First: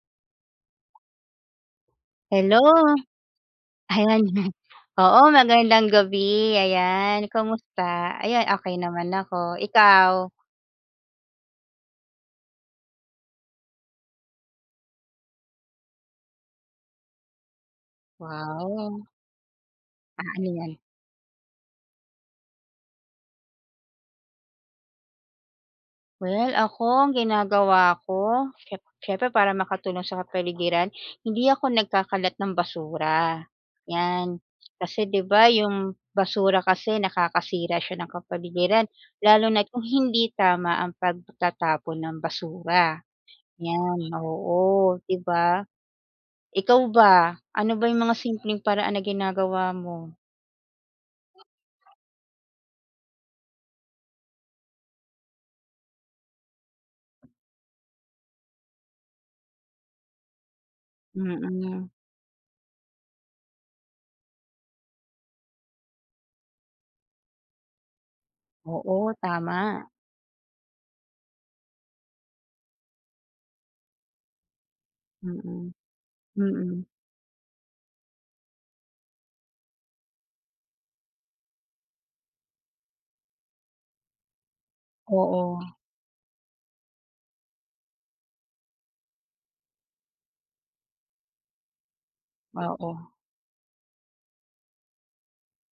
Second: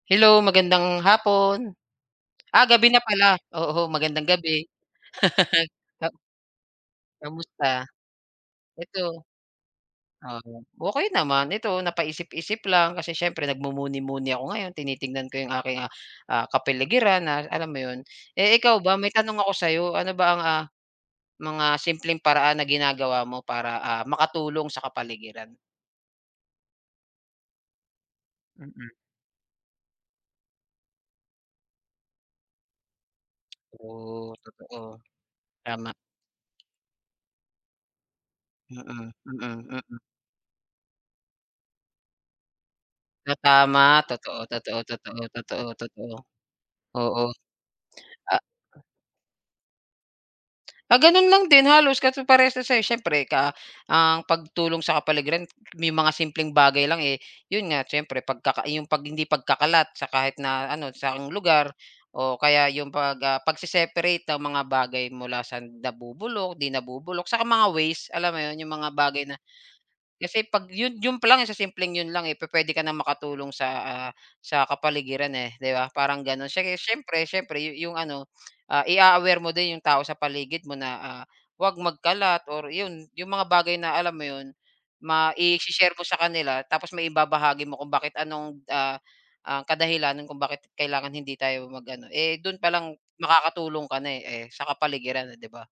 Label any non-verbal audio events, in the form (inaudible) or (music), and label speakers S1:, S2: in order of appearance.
S1: Hello magandang hapon.
S2: Hello.
S1: Ah, gabi na pala oo magandang
S2: Ayan. (chuckles)
S1: gabi.
S2: Oo magandang
S1: (laughs) Na
S2: gabi. Ayan, kamusta?
S1: Kamusta?
S2: Ayan, okey naman
S1: Eto
S2: ako, ikaw?
S1: oo, okey naman, ito napaisip-isip lang kasi siyempre nagmumuni-muni ako ngayon, tinitingnan ko yung aking, ah, ah, kapaligiran na alam mo yun? Eh, ikaw ba
S2: Wow.
S1: may tanong ako sa'yo ano
S2: Ah,
S1: ba ang
S2: ano
S1: ah,
S2: 'yan?
S1: mga simpleng paraan na ginagawa mo para, ah, makatulong sa kapaligiran?
S2: Well, ako ang ginagawa ko, siyemp
S1: Mm.
S2: syempre para makatulong sa kapaligiran, hindi ako nagkakalat ng basura,
S1: Oh,
S2: yan.
S1: totoo,
S2: Kasi di ba
S1: tama.
S2: yung basura kasi nakakasira siya ng kapaligiran,
S1: Mm,
S2: lalo
S1: mm,
S2: na't kung
S1: mm.
S2: hindi tama ang pagtatapon ng basura,
S1: Ta tama,
S2: yan.
S1: totoo, totoo,
S2: Oo,
S1: totoo,
S2: di ba?
S1: totoo, totoo.
S2: Ikaw
S1: Oo.
S2: ba ano ba yung mga
S1: A
S2: simpleng paraan na ginagawa mo?
S1: Ah, ganun lang din halos, kasi parehas ng sa'yo siyempre ka ah, ang pagtulong sa kapaligiran, may mga simpleng bagay lang, eh, yun nga siyempre pagkaka yung 'pag hindi pagkakalat sa kahit na ano, saang lugar,
S2: Mm.
S1: o kaya yung pag, ah, pagse-separate ng mga bagay mula sa nabubulok, di nabubulok, saka mga ways, alam mo yun, yung mga
S2: Oo,
S1: bagay na
S2: tama.
S1: kasi 'pag yun yun pa lang sa simpleng yun lang, eh, pupwede ka na makatulong sa, ah, sa kapaligiran, eh,
S2: Mm.
S1: di ba, parang ganon siyege
S2: Mm.
S1: siyempre siyempre yu yung ano, ah, i-a-aware mo din yung tao sa paligid mo na, ah, huwag magkalat, or 'yon yung mga bagay na alam mo yun,
S2: Oo.
S1: ma-i-she-share mo sa kanila, tapos maibabahagi mo kung bakit anong, ah, ah, kadahilanan kung bakit kailangan hindi tayo mag ano eh, dun palang
S2: Oo.
S1: makakatulong ka na, eh, eh sa kapaligiran, eh, di ba?